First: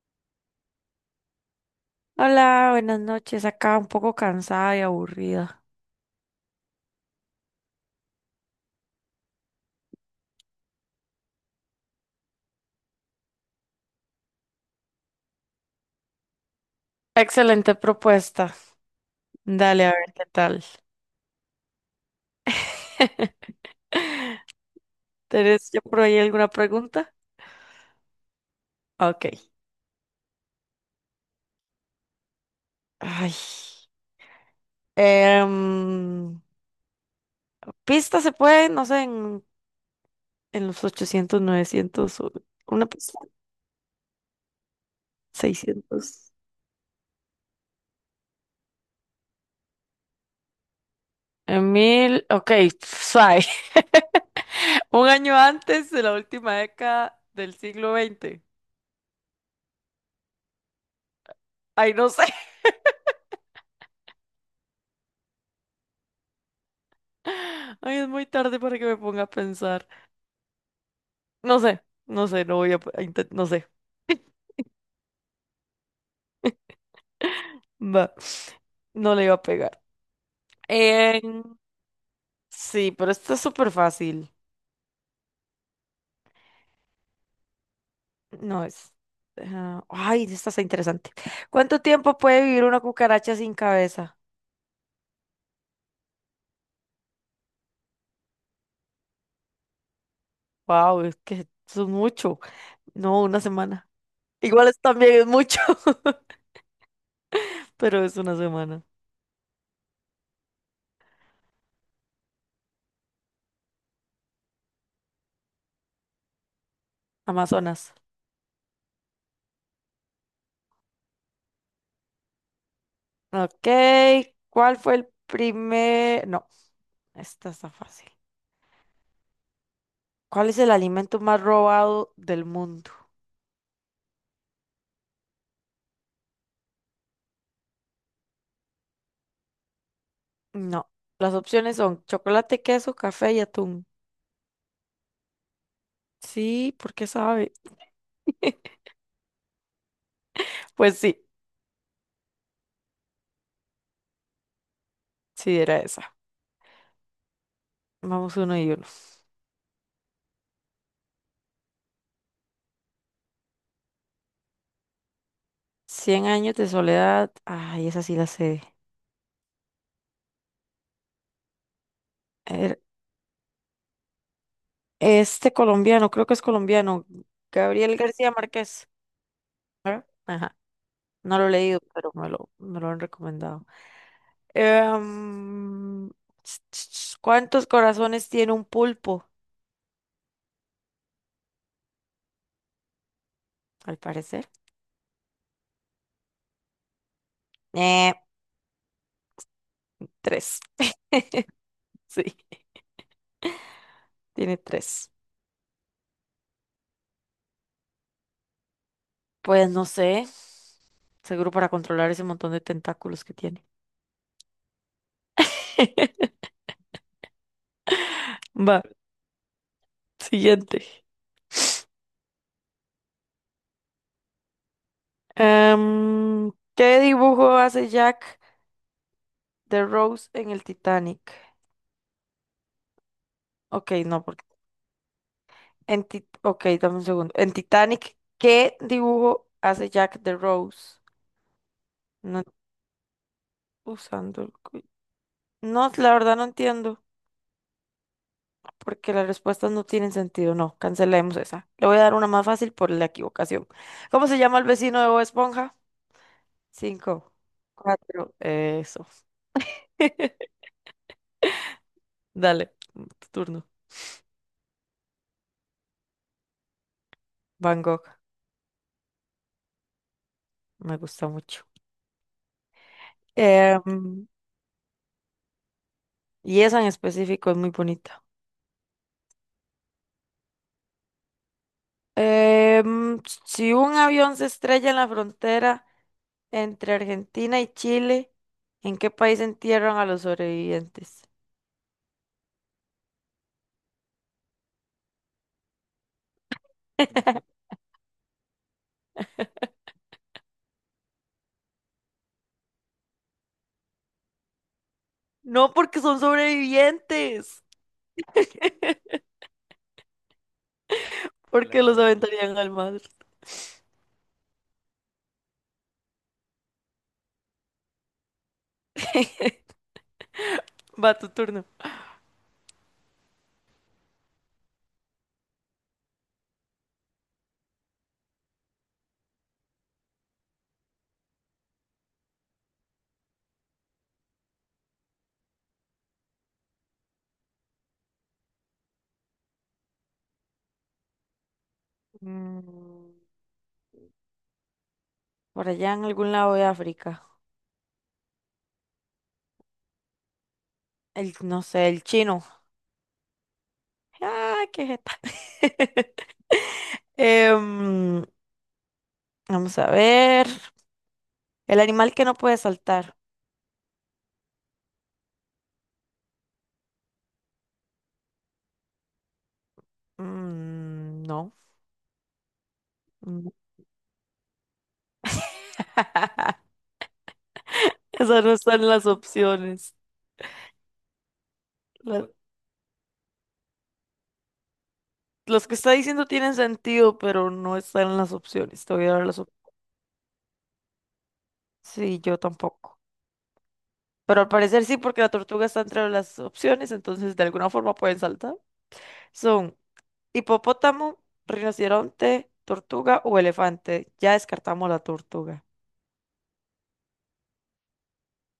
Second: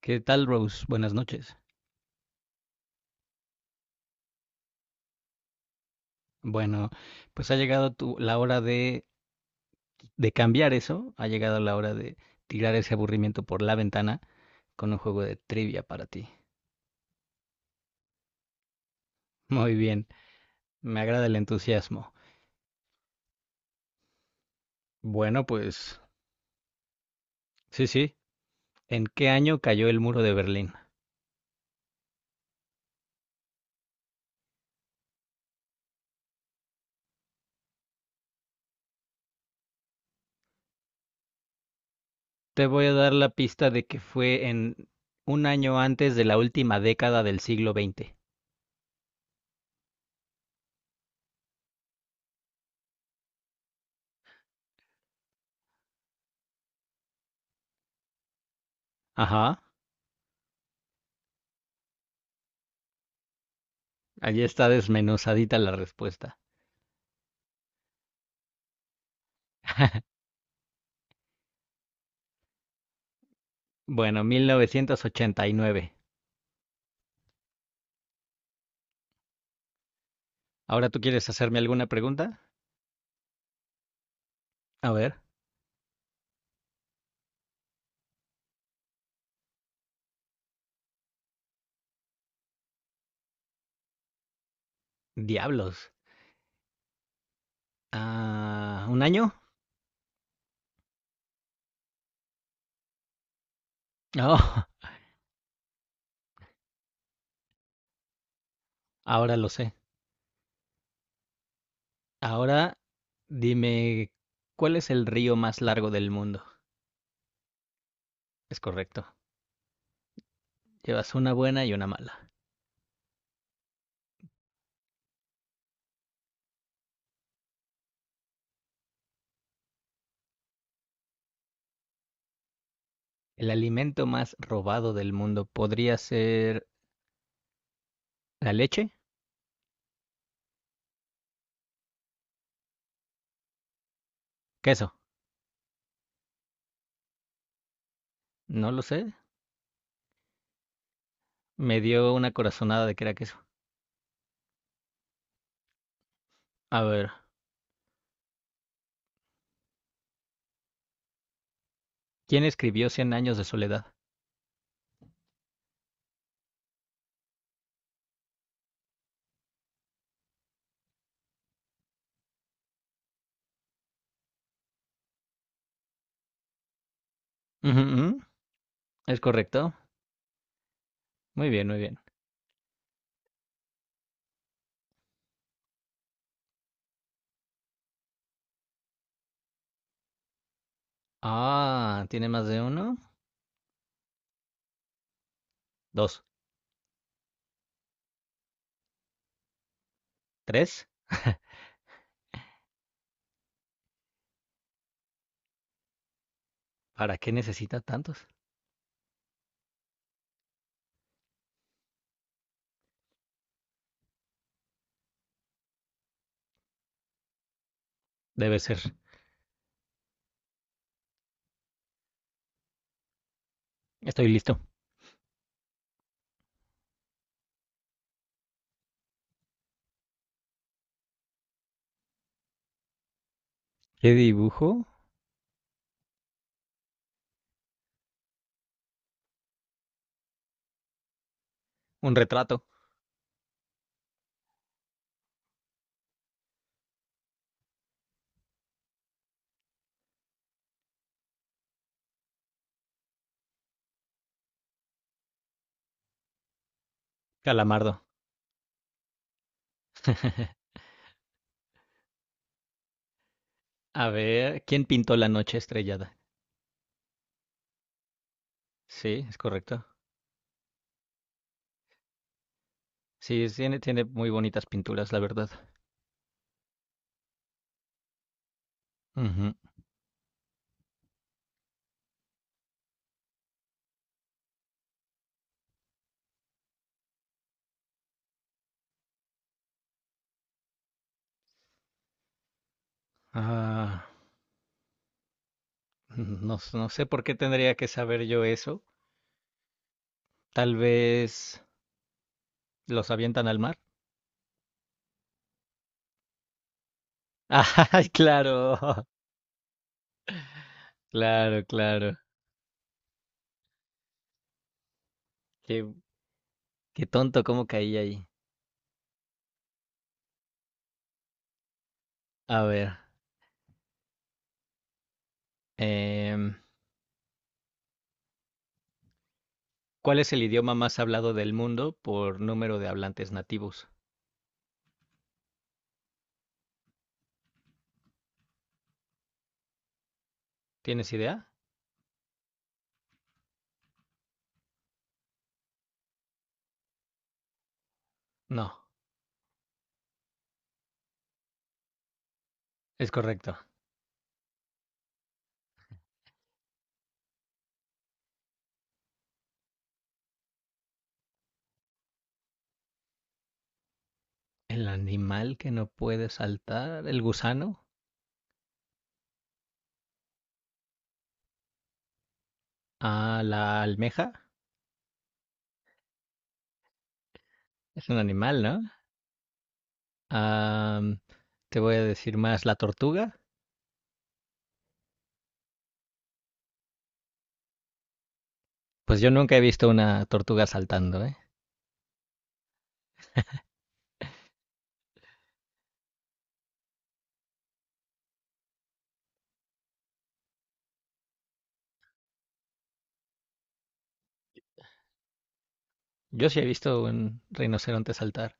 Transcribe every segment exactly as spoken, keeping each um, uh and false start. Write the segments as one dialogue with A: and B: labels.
A: ¿Qué tal, Rose? Buenas noches.
B: Hola, buenas noches. Acá un poco cansada y aburrida.
A: Bueno, pues ha llegado tu- la hora de, de cambiar eso, ha llegado la hora de tirar ese aburrimiento por la ventana con un juego de trivia para ti.
B: Excelente propuesta.
A: Muy
B: Dale, a
A: bien,
B: ver qué tal.
A: me agrada el entusiasmo. Bueno,
B: ¿Tenés ya
A: pues
B: por ahí alguna pregunta?
A: sí, sí. ¿En qué
B: Ok.
A: año cayó el muro de Berlín?
B: Ay. em, ¿Pista se puede? No sé, en, en los ochocientos, novecientos o-
A: Te voy
B: una
A: a dar
B: pista,
A: la pista de que fue en un año antes de
B: seiscientos.
A: la última década del siglo veinte.
B: En mil. ok, suave. Un año antes de la última década del siglo veinte.
A: Ajá,
B: Ay, no sé.
A: allí está desmenuzadita la respuesta.
B: Ay, es muy tarde para que me ponga a pensar. No sé, no sé, no voy a, intentar, no sé.
A: Bueno, mil novecientos ochenta y nueve.
B: Va, no le iba a pegar.
A: ¿Ahora tú quieres
B: Em,
A: hacerme alguna pregunta?
B: sí, pero esto es súper fácil.
A: A ver,
B: No es. Ah, ay, esta está interesante. ¿Cuánto tiempo puede vivir una cucaracha sin cabeza?
A: diablos. Ah, ¿un año?
B: Wow, es que eso es mucho. No, una semana.
A: Oh,
B: Igual es también es mucho, pero es una semana.
A: ahora lo sé. Ahora dime, ¿cuál es el río más largo del mundo?
B: Amazonas.
A: Es correcto. Llevas una buena y una mala.
B: Ok, ¿cuál fue el primer? No, esta está fácil. ¿Cuál es el alimento más robado del mundo?
A: El alimento más robado del mundo podría ser la leche,
B: No, las opciones son chocolate, queso, café y atún.
A: queso.
B: Sí, ¿por qué sabe?
A: No lo sé.
B: Pues sí,
A: Me dio una corazonada de que era queso.
B: sí era esa.
A: A ver,
B: Vamos uno y uno.
A: ¿quién escribió Cien años de soledad?
B: Cien años de soledad. Ay, esa sí la sé. Er- Este colombiano, creo que es colombiano,
A: Ujú,
B: Gabriel
A: ujú,
B: García Márquez.
A: es correcto.
B: Ajá, no lo
A: Muy
B: he
A: bien, muy
B: leído,
A: bien.
B: pero me lo, me lo han recomendado. Em, ch- ch- ch, ¿Cuántos corazones tiene un pulpo?
A: Ah, ¿tiene más de uno?
B: Al parecer.
A: Dos,
B: Eh, Tres.
A: tres.
B: Sí, tiene tres.
A: ¿Para qué necesita tantos?
B: Pues no sé. Seguro para controlar ese montón de tentáculos que tiene.
A: Debe ser.
B: Va, siguiente.
A: Estoy listo.
B: Em, ¿qué dibujo hace Jack de Rose en el Titanic? Ok,
A: ¿Qué
B: no, porque
A: dibujo?
B: en Ti- ok, dame un segundo. En Titanic, ¿qué dibujo hace Jack de Rose?
A: Un
B: No
A: retrato.
B: usando el cu- No, la verdad no entiendo, porque las respuestas no tienen sentido. No, cancelemos esa. Le voy a dar una más fácil por la equivocación. ¿Cómo se llama el vecino de Bob Esponja? Cinco,
A: Calamardo.
B: cuatro, eso. Dale, mm, tu turno.
A: A ver, ¿quién pintó la noche estrellada?
B: Van Gogh,
A: Sí, es correcto.
B: me gusta mucho.
A: Sí, tiene, tiene
B: Em,
A: muy bonitas pinturas, la verdad.
B: y esa en específico es muy bonita.
A: Ujú.
B: Em, si un avión se estrella en la frontera entre Argentina y Chile, ¿en qué país entierran a los sobrevivientes?
A: Ah, no, s- no sé por qué tendría que saber yo eso. Tal vez los avientan al mar.
B: No porque son sobrevivientes,
A: ¡Ay, claro! Claro,
B: porque los Claro.
A: claro.
B: aventarían al mar.
A: Qué, qué tonto, cómo caí ahí.
B: Va tu turno.
A: A ver. em, ¿Cuál es el idioma más hablado del mundo por número de hablantes nativos? ¿Tienes idea?
B: Mm, por allá en algún lado de África.
A: No,
B: El, no sé, el chino.
A: es correcto.
B: Ah, ¿qué es Em, vamos a ver. El animal que no puede saltar.
A: El animal que no puede saltar, el gusano,
B: Mm, no.
A: a
B: Mm.
A: la almeja, es un
B: Esas no
A: animal, ¿no?
B: están en las opciones.
A: Am, te voy a
B: La-
A: decir más, la tortuga.
B: los que está diciendo tienen sentido, pero no están en las opciones. Te voy a
A: Pues
B: dar
A: yo
B: las
A: nunca
B: opciones.
A: he visto una tortuga saltando, ¿eh?
B: Sí, yo tampoco. Pero al parecer sí, porque la tortuga está entre las opciones, entonces de alguna forma pueden saltar. Son Hipopótamo, rinoceronte, tortuga o elefante. Ya descartamos la tortuga.
A: Yo sí he visto un rinoceronte saltar.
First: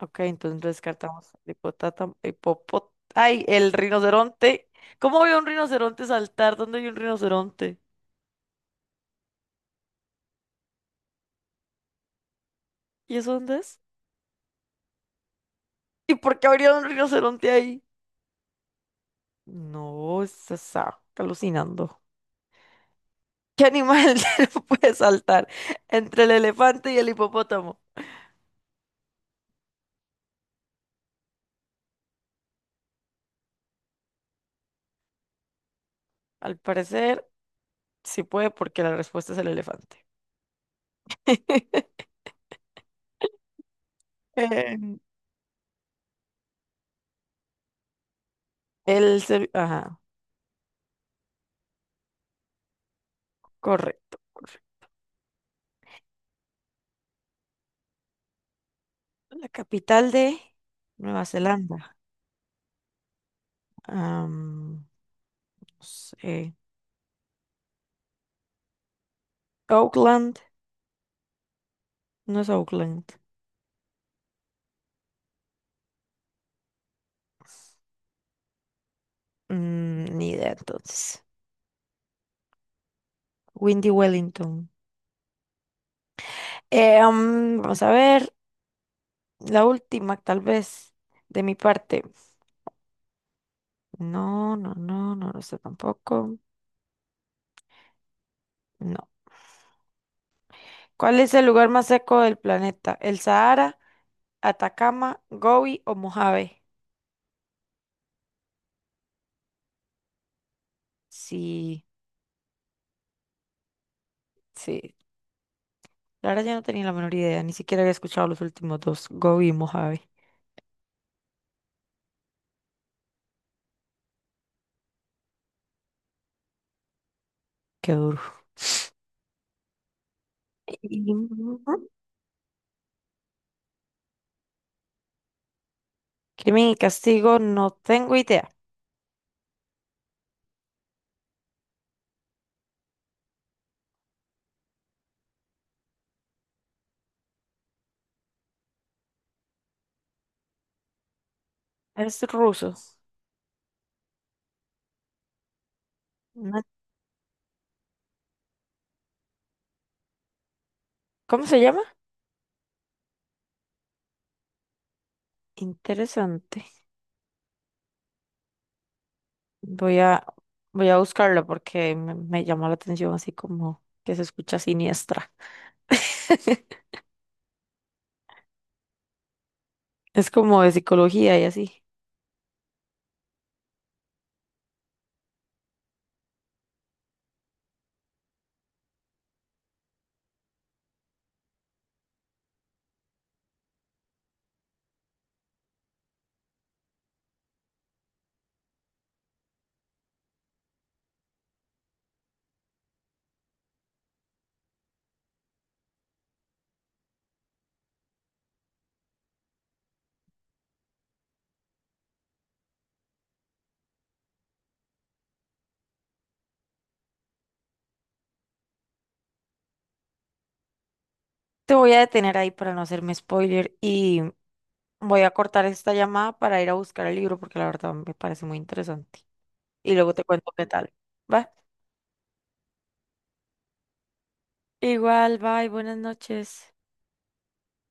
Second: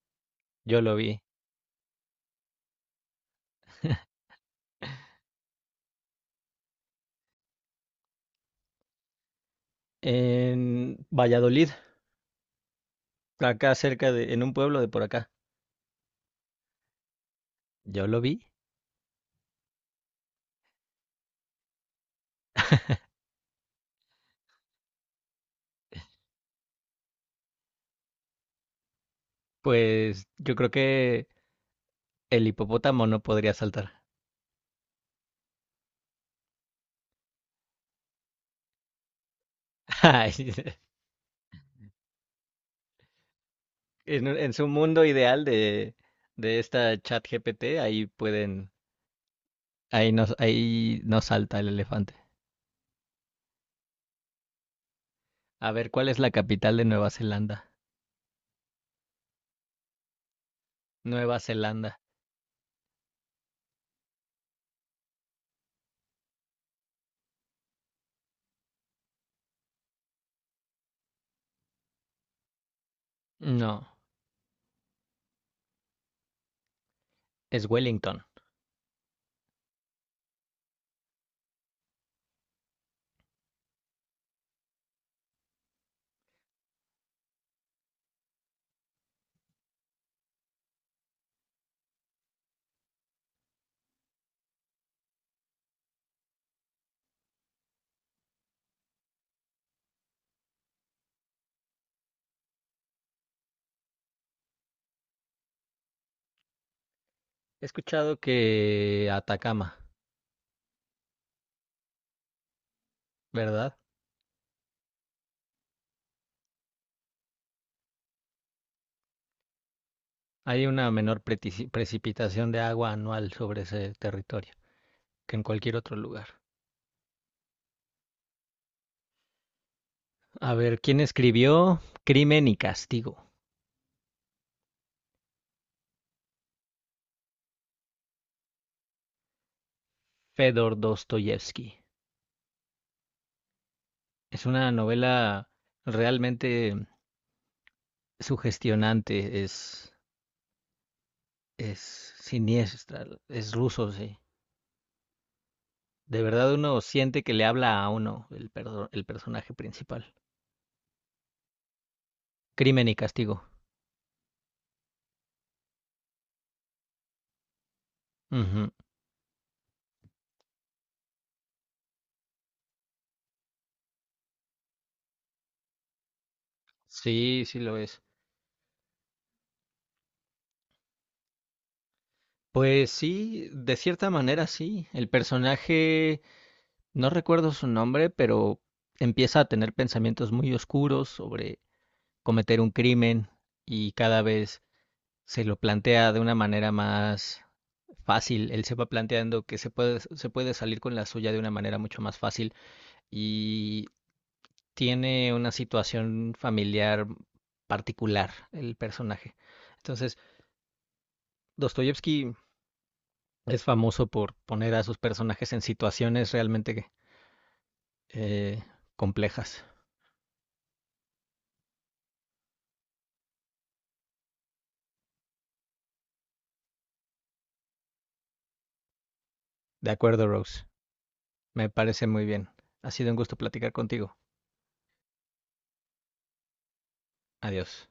B: Ok, entonces
A: Yo lo vi
B: descartamos el hipotátamo- hipopó- ay, el rinoceronte. ¿Cómo veo un rinoceronte saltar? ¿Dónde hay un rinoceronte?
A: en Valladolid,
B: ¿Y eso dónde
A: acá
B: es?
A: cerca de, en un pueblo de por acá.
B: ¿Y por qué habría un rinoceronte ahí?
A: Yo lo vi.
B: No, se está alucinando. ¿Qué animal no puede saltar entre el elefante y el hipopótamo?
A: Pues yo creo que el hipopótamo no podría saltar.
B: Al parecer, sí puede porque la respuesta es el elefante.
A: Ay, en, un- en su
B: Em,
A: mundo ideal de, de esta chat G P T, ahí pueden,
B: El, ser- ajá.
A: ahí no, ahí no salta el elefante.
B: Correcto, correcto.
A: A ver, ¿cuál es la capital de Nueva Zelanda?
B: La capital de Nueva
A: Nueva
B: Zelanda.
A: Zelanda.
B: Am, no sé. Auckland. No es Auckland.
A: No, es Wellington.
B: Mm, ni idea entonces. Windy Wellington. Eh, am, vamos a ver. La última, tal vez, de mi parte. No, no, no, no lo sé tampoco. No. ¿Cuál es el lugar más seco del planeta? ¿El Sahara, Atacama, Gobi o Mojave?
A: He escuchado que Atacama,
B: Sí,
A: ¿verdad?
B: sí, la verdad ya no tenía la menor idea, ni siquiera había escuchado los últimos dos, Go y Mojave.
A: Hay una menor pretici- precipitación de agua anual sobre ese territorio que en cualquier otro lugar.
B: Qué duro.
A: A ver, ¿quién
B: Y,
A: escribió Crimen y Castigo?
B: Crimen y castigo, no tengo idea.
A: Fedor Dostoyevsky. Es una novela realmente sugestionante, es, es
B: Es ruso.
A: siniestra, es ruso, sí. De verdad
B: No-
A: uno siente que le habla a uno el, perso- el personaje principal.
B: ¿Cómo se llama?
A: Crimen y castigo.
B: Interesante.
A: Ujú.
B: Voy a, voy a buscarlo porque me, me llamó la atención así como que se escucha siniestra.
A: Sí, sí lo es.
B: Es como de psicología y así.
A: Pues sí, de cierta manera sí. El personaje, no recuerdo su nombre, pero empieza a tener pensamientos muy oscuros sobre cometer un crimen y cada vez se lo plantea de una manera más fácil, él se va planteando que se puede, se puede salir con la suya de una manera mucho más fácil y tiene una situación familiar particular el personaje. Entonces, Dostoyevsky es famoso por poner a sus personajes en situaciones realmente eh, complejas.
B: Te voy a detener ahí para no hacerme spoiler y voy a cortar esta llamada para ir a buscar el libro porque la verdad me parece muy interesante.
A: De
B: Y luego te
A: acuerdo,
B: cuento qué
A: Rose.
B: tal. ¿Va?
A: Me parece muy bien. Ha sido un gusto platicar contigo.
B: Igual, bye, buenas noches.
A: Adiós.